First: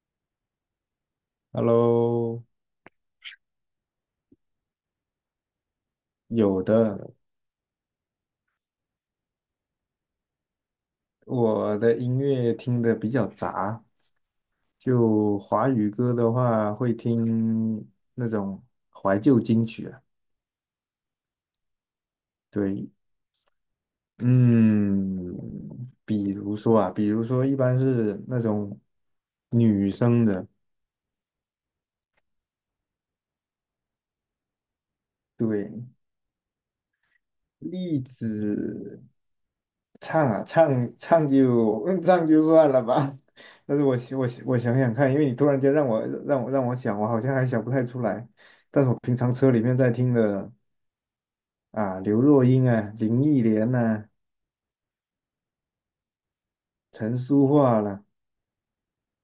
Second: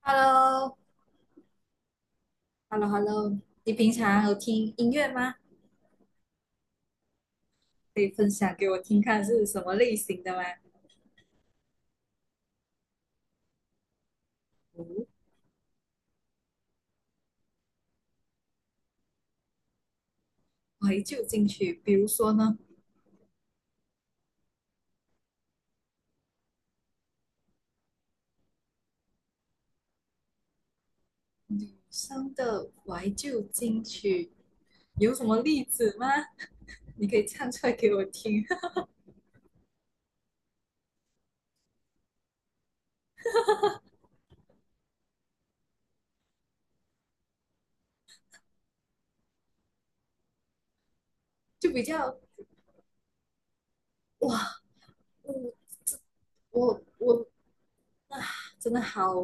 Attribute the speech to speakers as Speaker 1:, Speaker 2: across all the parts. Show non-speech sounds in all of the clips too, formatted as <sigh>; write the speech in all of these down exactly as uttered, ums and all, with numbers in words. Speaker 1: Hello，Hello，Hello，
Speaker 2: Hello。
Speaker 1: 你平常有听音乐吗？
Speaker 2: 有的。
Speaker 1: 可以分享给我听看是什么类型的吗？
Speaker 2: 我的音乐听的比较杂，就华语歌的话会听那种怀旧金曲啊。
Speaker 1: 怀旧金曲，比如说呢？
Speaker 2: 对。嗯。比如说啊，比如说一般是那种女生的。
Speaker 1: 女生的怀旧金曲有什么例
Speaker 2: 对。
Speaker 1: 子吗？你可以唱出来给
Speaker 2: 栗
Speaker 1: 我听。
Speaker 2: 子。唱啊，唱唱就嗯唱就算了吧。<laughs> 但是我想我想我想想看，因为你突然间让我让我让我想，我好像还想不太出来。但是我平常车里面在听的
Speaker 1: <laughs> 就比
Speaker 2: 啊，
Speaker 1: 较
Speaker 2: 刘若英啊，林忆莲呐、
Speaker 1: 哇，我我我
Speaker 2: 陈淑桦啦。
Speaker 1: 啊，真的好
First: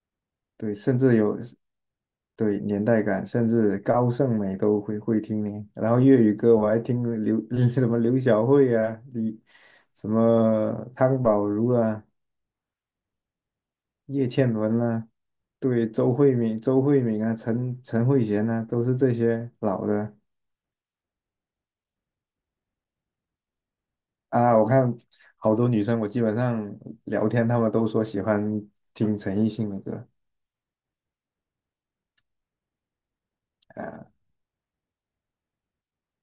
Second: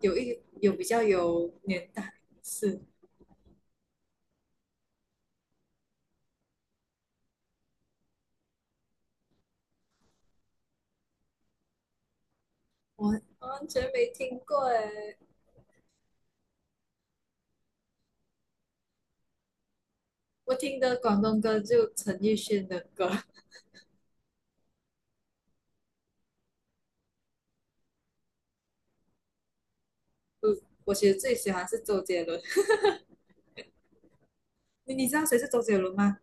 Speaker 1: 有一有
Speaker 2: 对，
Speaker 1: 比
Speaker 2: 甚
Speaker 1: 较
Speaker 2: 至有，
Speaker 1: 有年代，
Speaker 2: 对
Speaker 1: 是
Speaker 2: 年代感，甚至高胜美都会会听呢。然后粤语歌我还听刘 <laughs> 什么刘小慧啊，李什么汤宝如啊，
Speaker 1: 我完全没
Speaker 2: 叶
Speaker 1: 听
Speaker 2: 倩
Speaker 1: 过
Speaker 2: 文啦、
Speaker 1: 诶。
Speaker 2: 对，周慧敏、周慧敏啊，陈陈慧娴啊，都是这些老的
Speaker 1: 我听的广东歌就陈奕迅的歌。
Speaker 2: 啊。我看好多女生，我基本上聊天，她们都说喜欢听陈奕迅的歌
Speaker 1: 我其实最喜欢是周杰伦，
Speaker 2: 啊。
Speaker 1: 你你知道谁是周杰伦吗？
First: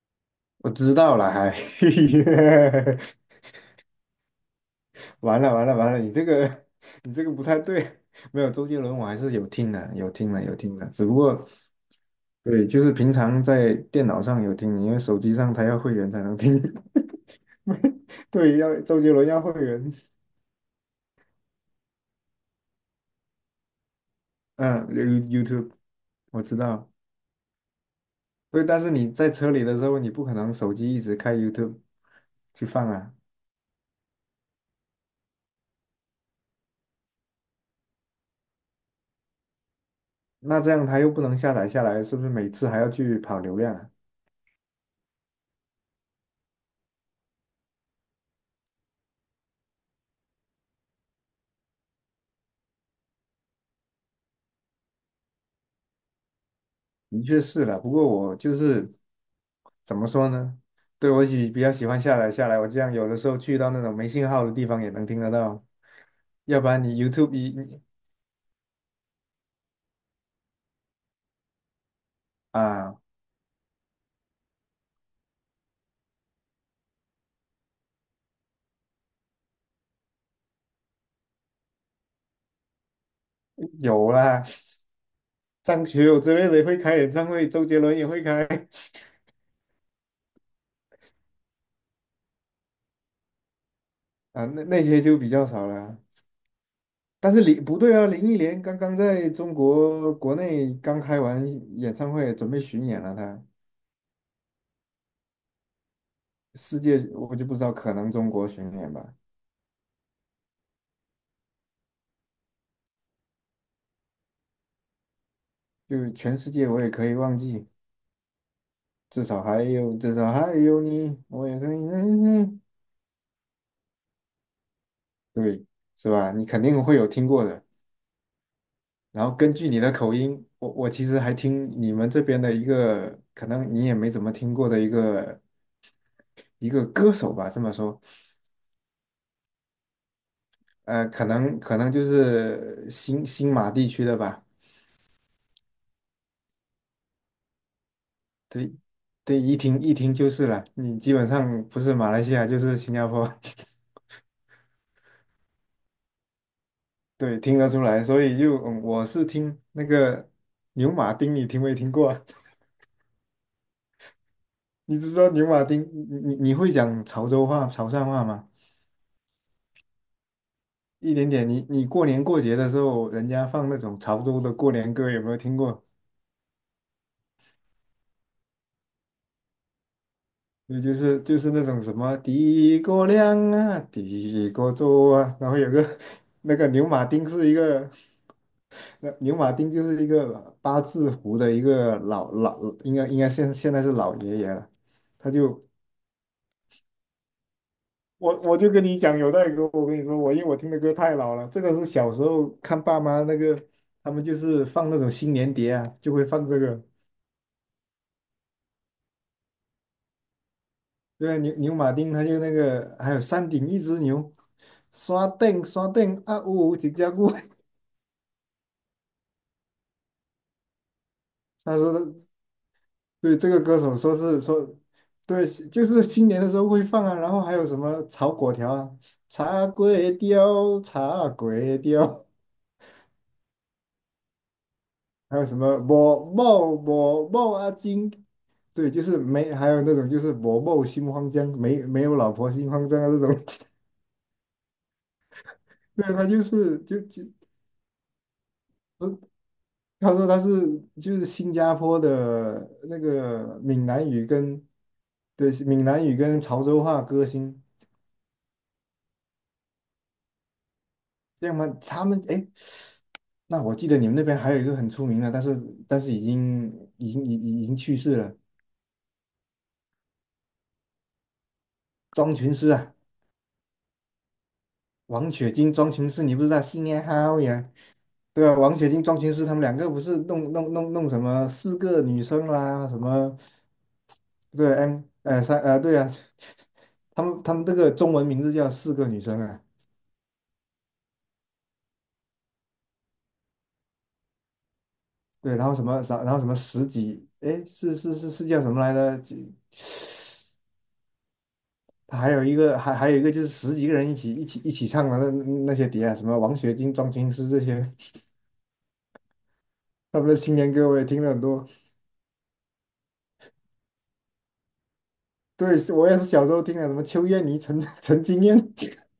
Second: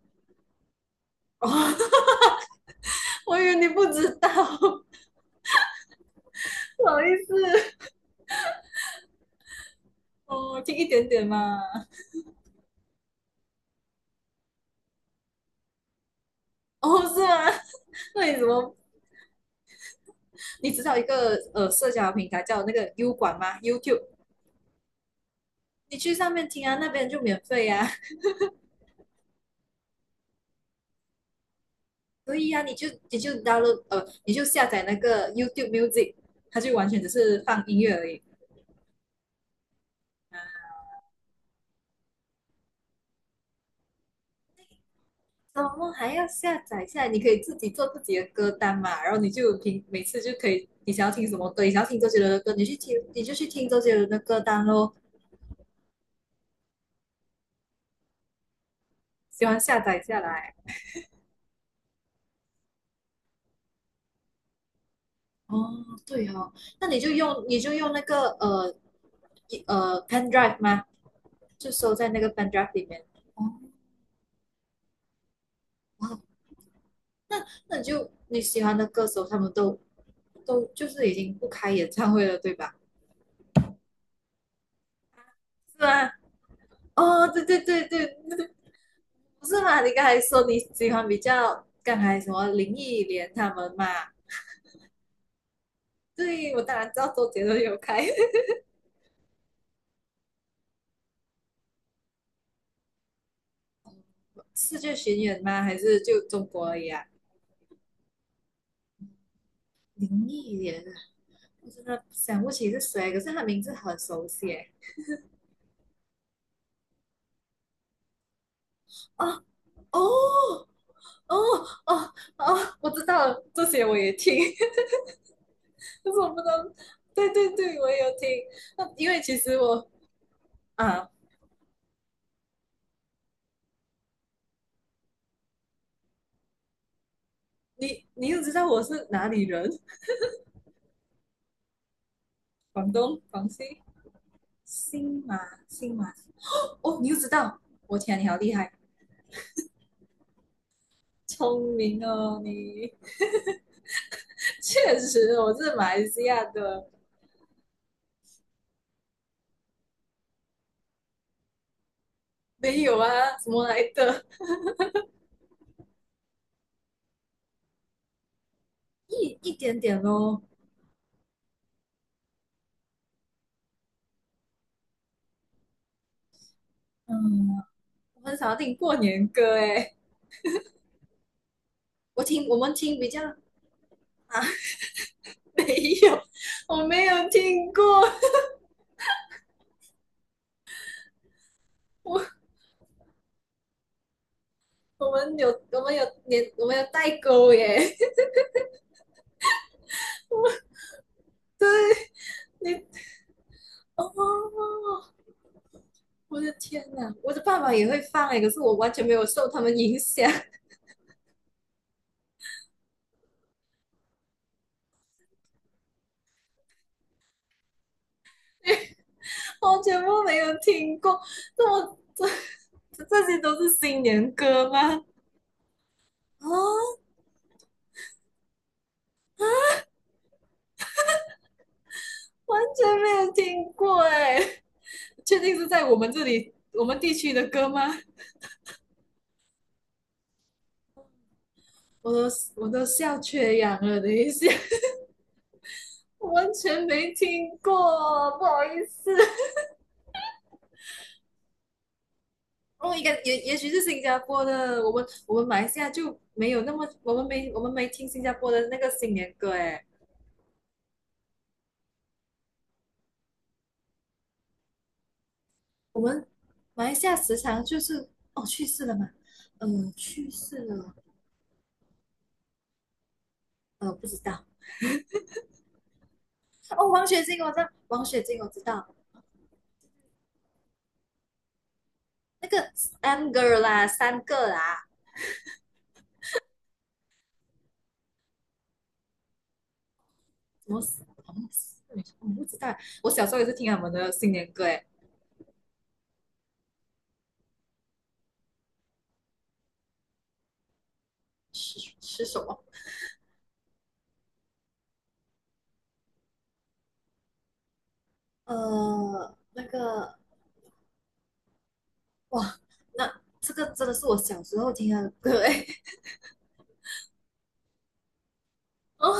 Speaker 2: 我知道了，还
Speaker 1: 哦，
Speaker 2: <laughs>
Speaker 1: 我以为你不知道，不
Speaker 2: 完了完了完了，你这个
Speaker 1: 好
Speaker 2: 你
Speaker 1: 意
Speaker 2: 这个不太
Speaker 1: 思。
Speaker 2: 对。没有周杰伦，我还是有听的，有听的，有
Speaker 1: 哦，
Speaker 2: 听
Speaker 1: 听
Speaker 2: 的。
Speaker 1: 一
Speaker 2: 只
Speaker 1: 点
Speaker 2: 不
Speaker 1: 点
Speaker 2: 过
Speaker 1: 嘛。
Speaker 2: 对，就是平常在电脑上有听，因为手机上他要会员才能听。
Speaker 1: 哦，是吗？
Speaker 2: <laughs>
Speaker 1: 那你怎
Speaker 2: 对，要
Speaker 1: 么？
Speaker 2: 周杰伦要会员。
Speaker 1: 你知道一个呃社交平台叫那个 U 管吗？YouTube，
Speaker 2: 嗯，You-，YouTube。
Speaker 1: 你去上
Speaker 2: 我
Speaker 1: 面
Speaker 2: 知
Speaker 1: 听啊，那
Speaker 2: 道。
Speaker 1: 边就免费啊。
Speaker 2: 对，但是你在车里的时候，你不可能手机一直开 YouTube
Speaker 1: 所以啊，
Speaker 2: 去
Speaker 1: 你就
Speaker 2: 放啊。
Speaker 1: 你就 download 呃，你就下载那个 YouTube Music，它就完全只是放音乐而已。
Speaker 2: 那这样它又不能下载下来，是不是每次还要去跑流量啊？
Speaker 1: 怎么还要下载下来？你可以自己做自己的歌单嘛，然后你就听，每次就可以，你想要听什么歌，你想要听周杰伦的歌，你去听，你就去听周杰伦的歌单咯。
Speaker 2: 的确是了。不过我就是
Speaker 1: 喜欢下
Speaker 2: 怎
Speaker 1: 载
Speaker 2: 么
Speaker 1: 下
Speaker 2: 说
Speaker 1: 来。
Speaker 2: 呢？对，我喜比较喜欢下载下来，我这样有的时候去到那种没信号的地方也能听得到。
Speaker 1: 哦，对哦。
Speaker 2: 要不然
Speaker 1: 那你
Speaker 2: 你
Speaker 1: 就
Speaker 2: YouTube
Speaker 1: 用
Speaker 2: 一
Speaker 1: 你就
Speaker 2: 你
Speaker 1: 用那个呃一呃 pen drive 吗？就收在那个 pen drive 里
Speaker 2: 啊
Speaker 1: 面。哦，哇，那那你就你喜欢的歌手他们都都就是已经不开演唱会了，对吧？
Speaker 2: 有啦，
Speaker 1: 是
Speaker 2: 张学
Speaker 1: 吗？
Speaker 2: 友之类的会开演
Speaker 1: 哦，
Speaker 2: 唱
Speaker 1: 对
Speaker 2: 会，
Speaker 1: 对
Speaker 2: 周杰
Speaker 1: 对
Speaker 2: 伦也
Speaker 1: 对，
Speaker 2: 会开
Speaker 1: 不是嘛？你刚才说你喜欢比较刚才什么林忆莲他们嘛？
Speaker 2: 啊，那那些就比较少了。
Speaker 1: 对，我当然知道周
Speaker 2: 但是
Speaker 1: 杰伦
Speaker 2: 林
Speaker 1: 有
Speaker 2: 不对
Speaker 1: 开。
Speaker 2: 啊，林忆莲刚刚在中国国内刚开完演唱会，准备巡演了她。
Speaker 1: <laughs> 世界巡演吗？还是就中国而
Speaker 2: 世
Speaker 1: 已
Speaker 2: 界
Speaker 1: 啊？
Speaker 2: 我就不知道，可能中国巡演吧，
Speaker 1: 林忆莲啊，我真的想不起是谁，可是他名字很熟悉耶。
Speaker 2: 就全世界我也可以忘记，至
Speaker 1: 哦
Speaker 2: 少还有至少还
Speaker 1: 哦
Speaker 2: 有你，
Speaker 1: 哦
Speaker 2: 我也可以。<laughs>
Speaker 1: 哦
Speaker 2: 嗯
Speaker 1: 哦，
Speaker 2: 嗯。
Speaker 1: 我知道了，这些我也听。<laughs>
Speaker 2: 对，是
Speaker 1: 但是我
Speaker 2: 吧？
Speaker 1: 不
Speaker 2: 你肯
Speaker 1: 能。
Speaker 2: 定会有听
Speaker 1: 对
Speaker 2: 过
Speaker 1: 对
Speaker 2: 的。
Speaker 1: 对，我也有听。那因为
Speaker 2: 然后
Speaker 1: 其
Speaker 2: 根
Speaker 1: 实
Speaker 2: 据你
Speaker 1: 我
Speaker 2: 的口音，我我其
Speaker 1: 啊，
Speaker 2: 实还听你们这边的一个，可能你也没怎么听过的一个一个歌手吧，这么说。
Speaker 1: 你你又知道我是哪里人。
Speaker 2: 呃，可能可能就是
Speaker 1: 广东
Speaker 2: 新
Speaker 1: 广
Speaker 2: 新马
Speaker 1: 西
Speaker 2: 地区的吧。
Speaker 1: 新马新马哦，你就知道，我天，你好厉害。
Speaker 2: 对对，一听一听就是了，你基本上
Speaker 1: 聪
Speaker 2: 不是
Speaker 1: 明
Speaker 2: 马来西
Speaker 1: 哦
Speaker 2: 亚就是
Speaker 1: 你。
Speaker 2: 新加坡。
Speaker 1: 确实，我是马来西亚的。
Speaker 2: <laughs> 对，听得出来，所以就嗯我是听那个牛马丁，你听没听过啊？
Speaker 1: 没有啊，什么来的？
Speaker 2: <laughs> 你知说牛马丁，你你你会讲潮州话、潮汕话吗？
Speaker 1: 一一点点咯。
Speaker 2: 一点点，你你过年过节的时候，人家放那种潮州的过年歌，有没有听过？
Speaker 1: 嗯，我很少听过年歌诶。
Speaker 2: 对，就是就是那种什么
Speaker 1: 我听我们
Speaker 2: 的
Speaker 1: 听
Speaker 2: 哥
Speaker 1: 比较
Speaker 2: 亮啊，
Speaker 1: 啊，
Speaker 2: 的哥州啊，然
Speaker 1: <laughs>
Speaker 2: 后有个
Speaker 1: 没
Speaker 2: <laughs>
Speaker 1: 有，
Speaker 2: 那个
Speaker 1: 我
Speaker 2: 牛马
Speaker 1: 没
Speaker 2: 丁
Speaker 1: 有
Speaker 2: 是一
Speaker 1: 听
Speaker 2: 个，
Speaker 1: 过。
Speaker 2: 那牛马丁就是一个八字胡的一个老
Speaker 1: 我
Speaker 2: 老，应该应该现现在是老爷爷了。
Speaker 1: 我
Speaker 2: 他
Speaker 1: 们有
Speaker 2: 就
Speaker 1: 我们有年我们有代沟耶。
Speaker 2: 我我就跟你讲有代沟，我跟你说，我因为我
Speaker 1: 我
Speaker 2: 听的歌太老了，这
Speaker 1: 对
Speaker 2: 个是小时候看
Speaker 1: 你
Speaker 2: 爸妈那个，他们就是
Speaker 1: 哦，
Speaker 2: 放那种新年碟啊，就会
Speaker 1: 我
Speaker 2: 放
Speaker 1: 的
Speaker 2: 这个。
Speaker 1: 天哪，我的爸爸也会放诶，可是我完全没有受他们影响。
Speaker 2: 对啊，牛牛马丁，他就那个，还有山顶一只牛，刷顶刷顶啊呜呜几加固。
Speaker 1: 我全部没有听过，
Speaker 2: <laughs>
Speaker 1: 这
Speaker 2: 他说
Speaker 1: 么
Speaker 2: 的，
Speaker 1: 这这
Speaker 2: 对
Speaker 1: 些
Speaker 2: 这
Speaker 1: 都
Speaker 2: 个
Speaker 1: 是
Speaker 2: 歌手
Speaker 1: 新
Speaker 2: 说
Speaker 1: 年
Speaker 2: 是说，
Speaker 1: 歌吗？
Speaker 2: 对，就是新年的时
Speaker 1: 啊，
Speaker 2: 候会放啊，然后还有什么炒果条啊，茶粿条，茶粿条，
Speaker 1: 完全没有听过哎，
Speaker 2: 还
Speaker 1: 确
Speaker 2: 有
Speaker 1: 定
Speaker 2: 什么
Speaker 1: 是在我们这
Speaker 2: 我
Speaker 1: 里
Speaker 2: 某
Speaker 1: 我们地
Speaker 2: 我
Speaker 1: 区的
Speaker 2: 某
Speaker 1: 歌
Speaker 2: 阿
Speaker 1: 吗？
Speaker 2: 金。对，就是没，还有那种就是我某心慌张，没没
Speaker 1: 我
Speaker 2: 有
Speaker 1: 都
Speaker 2: 老婆
Speaker 1: 我
Speaker 2: 心
Speaker 1: 都
Speaker 2: 慌张啊这
Speaker 1: 笑
Speaker 2: 种。
Speaker 1: 缺氧了，等一下。
Speaker 2: <laughs> 对，他就
Speaker 1: 完
Speaker 2: 是
Speaker 1: 全
Speaker 2: 就
Speaker 1: 没
Speaker 2: 就。
Speaker 1: 听过，不好意思。
Speaker 2: 他说他是就是新加坡的
Speaker 1: 哦，
Speaker 2: 那
Speaker 1: 应该也也
Speaker 2: 个
Speaker 1: 许是
Speaker 2: 闽
Speaker 1: 新
Speaker 2: 南
Speaker 1: 加
Speaker 2: 语
Speaker 1: 坡
Speaker 2: 跟
Speaker 1: 的，我们我们
Speaker 2: 对
Speaker 1: 马来西
Speaker 2: 闽
Speaker 1: 亚
Speaker 2: 南语
Speaker 1: 就
Speaker 2: 跟
Speaker 1: 没有
Speaker 2: 潮
Speaker 1: 那
Speaker 2: 州
Speaker 1: 么，
Speaker 2: 话
Speaker 1: 我
Speaker 2: 歌
Speaker 1: 们没我
Speaker 2: 星。
Speaker 1: 们没听新加坡的那个新年歌哎。
Speaker 2: 这样吗？他们哎，诶那我记得你们那边还有一个很出名的，但是但
Speaker 1: 我
Speaker 2: 是已
Speaker 1: 们马
Speaker 2: 经
Speaker 1: 来西
Speaker 2: 已
Speaker 1: 亚
Speaker 2: 经
Speaker 1: 时
Speaker 2: 已
Speaker 1: 常
Speaker 2: 已经
Speaker 1: 就
Speaker 2: 去
Speaker 1: 是
Speaker 2: 世了，
Speaker 1: 哦去世了嘛，呃去世了。
Speaker 2: 庄群诗啊。
Speaker 1: 呃，不知道
Speaker 2: 王雪晶、庄群诗，你不知道新
Speaker 1: 哦，
Speaker 2: 年
Speaker 1: 王雪
Speaker 2: 好
Speaker 1: 晶，我知
Speaker 2: 呀？
Speaker 1: 道，王雪晶，我
Speaker 2: 对啊，
Speaker 1: 知
Speaker 2: 王
Speaker 1: 道。
Speaker 2: 雪晶、庄群诗他们两个不是弄弄弄弄什么四个女生
Speaker 1: 那个
Speaker 2: 啦，什
Speaker 1: a M
Speaker 2: 么
Speaker 1: g e r 啦，三个
Speaker 2: 对
Speaker 1: 啦。
Speaker 2: M 呃三呃对啊。<laughs> 他们他们这个中文名字叫四个女生啊。
Speaker 1: 什么什么？我不知道。我小时候也是听他们的新年歌，诶。
Speaker 2: 对，然后什么，啥，然后什么十几，哎，是是是是叫什么来着？几
Speaker 1: 是
Speaker 2: 他
Speaker 1: 是
Speaker 2: 还
Speaker 1: 什
Speaker 2: 有一
Speaker 1: 么？
Speaker 2: 个，还还有一个就是十几个人一起一起一起唱的那那些碟啊，什么王雪晶、庄青诗这些，
Speaker 1: 呃，那个
Speaker 2: 他们的新年歌我也听了很多。
Speaker 1: 哇，那这个真的是我小时候听的歌，诶。
Speaker 2: 对，是我也是小时候听的，什么邱燕妮、陈陈金燕。
Speaker 1: <laughs> 哦，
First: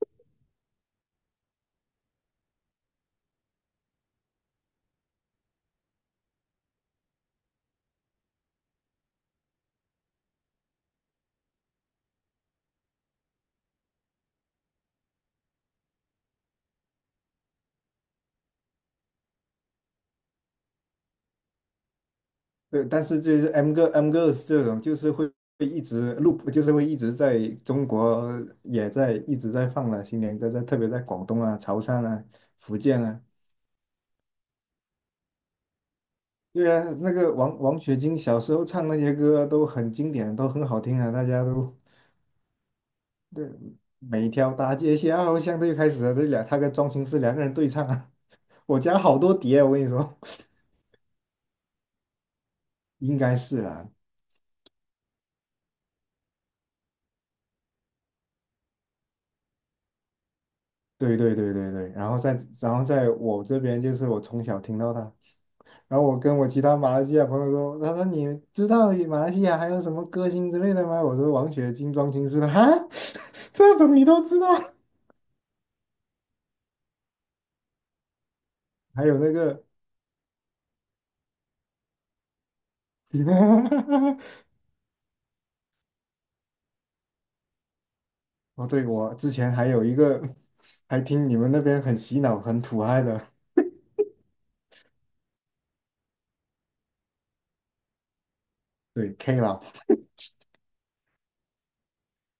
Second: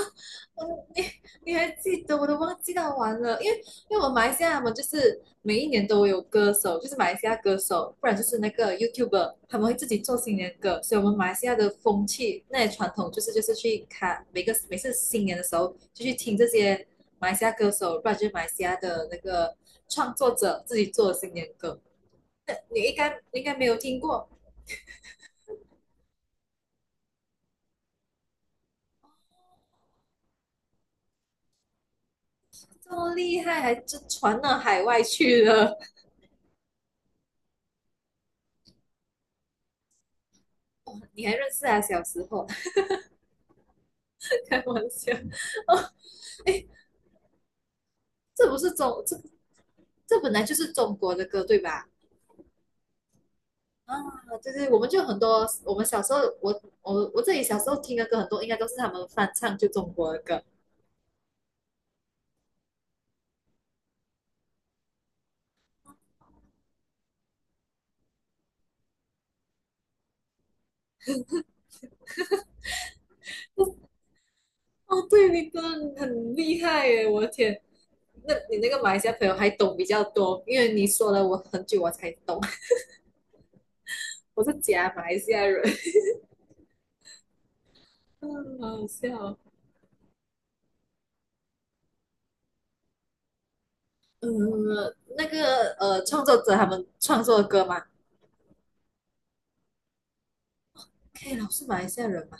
Speaker 1: 你你还记得？我都忘记到完了，因为因为我们马来西亚嘛，就是每一年都有歌手，就是马来西亚歌手，不然就是那个 YouTuber，他们会自己做新年歌，所以我们马来西亚的风气那些传统就是就是去看每个每次新年的时候就去听这些马来西亚歌手，不然就是马来西亚的那个创作者自己做的新年歌，你
Speaker 2: 对，
Speaker 1: 应
Speaker 2: 但
Speaker 1: 该
Speaker 2: 是
Speaker 1: 你
Speaker 2: 就
Speaker 1: 应
Speaker 2: 是
Speaker 1: 该没
Speaker 2: M
Speaker 1: 有
Speaker 2: 歌
Speaker 1: 听
Speaker 2: M
Speaker 1: 过。
Speaker 2: girls 这种，就是会会一直 loop，就是会一直在中国也在一直在放了新年歌，在特别在广东啊、潮汕啊、福
Speaker 1: 这
Speaker 2: 建
Speaker 1: 么
Speaker 2: 啊。
Speaker 1: 厉害，还就传到海外去了。
Speaker 2: 对啊，那个王王雪晶小时候唱那些歌都很经典，都很好听啊，
Speaker 1: <laughs>
Speaker 2: 大
Speaker 1: 你还
Speaker 2: 家
Speaker 1: 认识
Speaker 2: 都
Speaker 1: 啊？小时候？
Speaker 2: 对，每
Speaker 1: <laughs>
Speaker 2: 条
Speaker 1: 开
Speaker 2: 大
Speaker 1: 玩
Speaker 2: 街
Speaker 1: 笑
Speaker 2: 小巷都
Speaker 1: 哦。
Speaker 2: 开始了，这俩
Speaker 1: <laughs>
Speaker 2: 他
Speaker 1: 哎，
Speaker 2: 跟庄心思两个人对唱啊。
Speaker 1: 这不
Speaker 2: <laughs>
Speaker 1: 是
Speaker 2: 我家
Speaker 1: 中这
Speaker 2: 好多碟啊，我跟你说。
Speaker 1: 这本来就是中国的歌对吧？
Speaker 2: <laughs> 应该是啦、
Speaker 1: 啊，对对，我们就很多，我们小时候我我我自己小时候听的歌很多，应该都是他们翻唱就中国的歌。
Speaker 2: 对对对对对，然后在然后在我这边就是我从小听到他，然后我跟我其他马来西亚朋友说，他说你知道马来西亚还有什么歌星之类的吗？我说王雪晶、庄心思，哈。<laughs> 这种你都知道。
Speaker 1: 哦，对，你真的很厉害耶！我的天，那你那个马
Speaker 2: <laughs>
Speaker 1: 来
Speaker 2: 还
Speaker 1: 西亚
Speaker 2: 有
Speaker 1: 朋
Speaker 2: 那
Speaker 1: 友还
Speaker 2: 个。
Speaker 1: 懂比较多，因为你说了我很久我才懂。<laughs>
Speaker 2: <laughs>
Speaker 1: 我是假马来西亚人。<laughs> 嗯，
Speaker 2: 哦，
Speaker 1: 好
Speaker 2: 对，
Speaker 1: 好
Speaker 2: 我
Speaker 1: 笑
Speaker 2: 之
Speaker 1: 哦。
Speaker 2: 前还有一个，还听你们那边很洗脑、很土嗨的，
Speaker 1: 嗯，那个呃，创作者他们创作的歌嘛，
Speaker 2: 对 K 老。
Speaker 1: 可以，老是马来西亚人嘛？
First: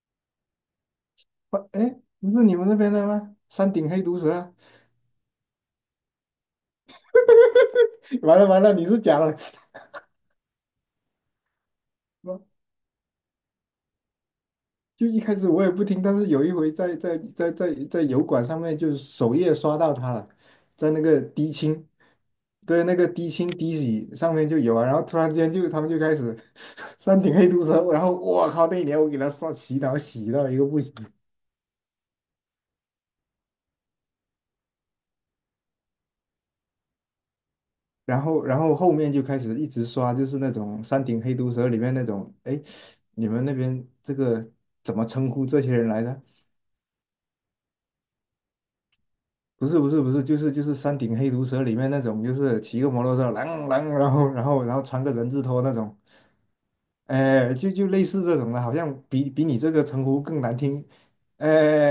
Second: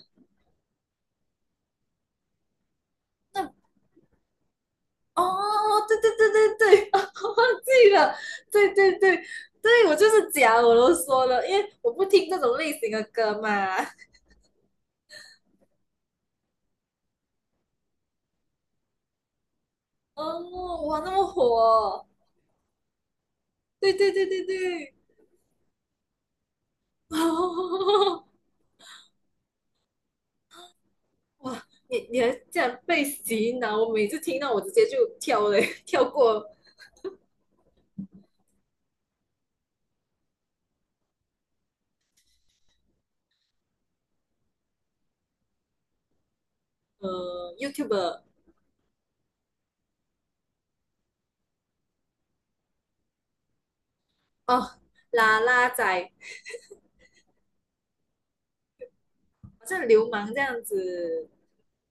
Speaker 2: 哎，不是你们那边的吗？山顶黑毒蛇啊。
Speaker 1: 哦，对对对对对，<laughs> 哦，忘记了。
Speaker 2: <laughs> 完了完
Speaker 1: 对
Speaker 2: 了，你
Speaker 1: 对
Speaker 2: 是
Speaker 1: 对
Speaker 2: 假的。
Speaker 1: 对，我就是讲，我都说了，因为我不听这种
Speaker 2: 哦，
Speaker 1: 类型的歌嘛。
Speaker 2: 就一开始我也不听，但是有一回在在在在在油管上面，就是首页刷到他了，
Speaker 1: 哦，
Speaker 2: 在
Speaker 1: 哇，
Speaker 2: 那
Speaker 1: 那
Speaker 2: 个
Speaker 1: 么火
Speaker 2: 低清。
Speaker 1: 哦。
Speaker 2: 对，那个低清低
Speaker 1: 对对
Speaker 2: 洗
Speaker 1: 对
Speaker 2: 上
Speaker 1: 对
Speaker 2: 面就有啊，
Speaker 1: 对，
Speaker 2: 然后突然间就他们就开始 <laughs> 山顶黑毒蛇，然后
Speaker 1: 哦，
Speaker 2: 我靠，那一年我给他刷洗脑洗到一个不行。
Speaker 1: 哇，你你还竟然被洗脑，我每次听到我直接就跳嘞，跳过
Speaker 2: 然后然后后面就开始一直刷，就是那种《山顶黑毒蛇》里面那种，哎，你们那边这个怎么称呼这些人来着？
Speaker 1: 呃 YouTube
Speaker 2: 不是不是不是，就是就是《山顶黑毒蛇》里面那种，就是骑个摩托车，啷啷，然后然后然
Speaker 1: 哦，
Speaker 2: 后穿个人
Speaker 1: 啦
Speaker 2: 字拖
Speaker 1: 啦
Speaker 2: 那种，
Speaker 1: 仔，
Speaker 2: 哎，就就类似这种的，好像比比你
Speaker 1: 好
Speaker 2: 这个
Speaker 1: 像
Speaker 2: 称
Speaker 1: 流
Speaker 2: 呼
Speaker 1: 氓这
Speaker 2: 更难
Speaker 1: 样
Speaker 2: 听，
Speaker 1: 子。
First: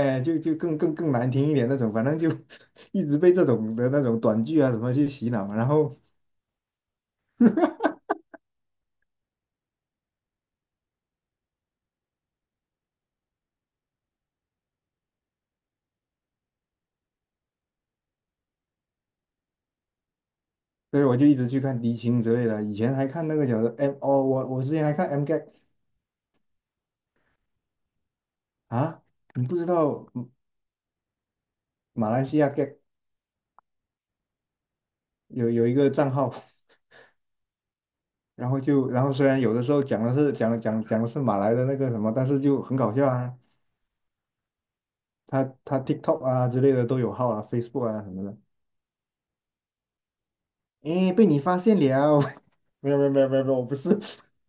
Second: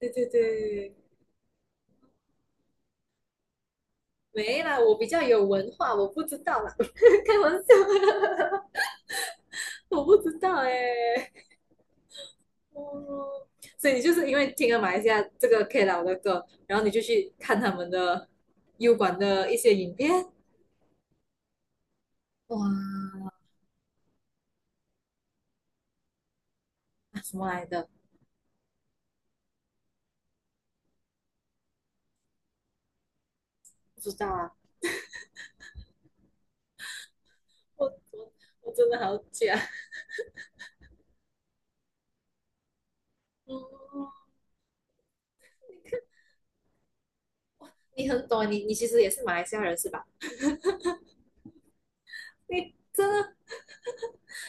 Speaker 1: 对对
Speaker 2: 就就更
Speaker 1: 对，
Speaker 2: 更更难听一点那种，反正就 <laughs> 一直被这种的那种短剧
Speaker 1: 没
Speaker 2: 啊什
Speaker 1: 啦，
Speaker 2: 么
Speaker 1: 我比
Speaker 2: 去
Speaker 1: 较
Speaker 2: 洗
Speaker 1: 有
Speaker 2: 脑，然
Speaker 1: 文
Speaker 2: 后
Speaker 1: 化，我不知道啦。<laughs> 开玩笑。<laughs> 我不知道哎、欸哦，所以你就是因为听了马来西亚这个 K 老的歌，然后你就去看他们的 U 管的一些影片，
Speaker 2: 所以我就一直去看迪青之类
Speaker 1: 哇，
Speaker 2: 的。以前还看那个叫做 M 哦，我我之前还看 M Gag
Speaker 1: 什么来的？
Speaker 2: 啊，你不知道马来西亚 Gag
Speaker 1: 不知道啊，
Speaker 2: 有有一个账号，
Speaker 1: 我我
Speaker 2: 然后
Speaker 1: 我真
Speaker 2: 就
Speaker 1: 的
Speaker 2: 然后
Speaker 1: 好
Speaker 2: 虽然有的
Speaker 1: 假。
Speaker 2: 时候讲的是讲讲讲的是马来的那个什么，但是就很搞笑啊。
Speaker 1: 嗯，
Speaker 2: 他他
Speaker 1: 你看
Speaker 2: TikTok 啊之类的都有号啊，Facebook 啊
Speaker 1: 你
Speaker 2: 什么
Speaker 1: 很
Speaker 2: 的。
Speaker 1: 懂，你你其实也是马来西亚人是吧？
Speaker 2: 哎，被你发现了？<laughs>
Speaker 1: 你
Speaker 2: 没有没
Speaker 1: 真
Speaker 2: 有没有
Speaker 1: 的
Speaker 2: 没有没有，我不是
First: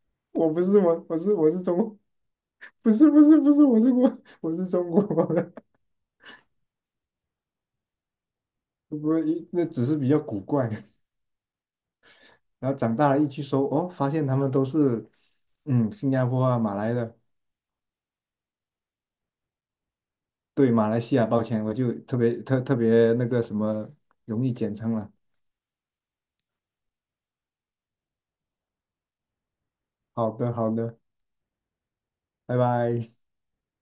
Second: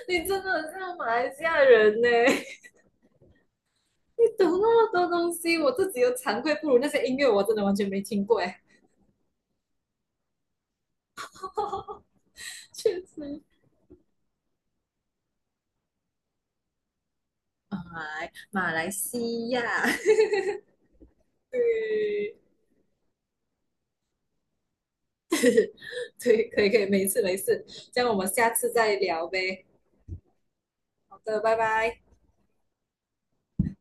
Speaker 1: 你真
Speaker 2: 我
Speaker 1: 的
Speaker 2: 不
Speaker 1: 很
Speaker 2: 是
Speaker 1: 像
Speaker 2: 我
Speaker 1: 马
Speaker 2: 我
Speaker 1: 来
Speaker 2: 是
Speaker 1: 西
Speaker 2: 我
Speaker 1: 亚
Speaker 2: 是中国。
Speaker 1: 人呢、欸
Speaker 2: 不是不是不是我是我
Speaker 1: 你懂
Speaker 2: 我是中
Speaker 1: 那么
Speaker 2: 国
Speaker 1: 多东
Speaker 2: 的。
Speaker 1: 西，我自己都惭愧不如那些音乐我真的完全没听过哎，欸。
Speaker 2: <laughs> 不那只是比较古怪。然
Speaker 1: <laughs>
Speaker 2: 后长
Speaker 1: 确
Speaker 2: 大了一
Speaker 1: 实。
Speaker 2: 去搜，哦，发现他们都是嗯新加坡啊、马来的。
Speaker 1: 来马来西亚，<laughs>
Speaker 2: 对马来西亚，抱歉，我就特别
Speaker 1: 对，
Speaker 2: 特特别那个什么容易简称了。
Speaker 1: <laughs> 对，可以可以，没事没事，这样我们下次再聊呗。
Speaker 2: 好的，好的，
Speaker 1: 好的，拜拜。
Speaker 2: 拜拜。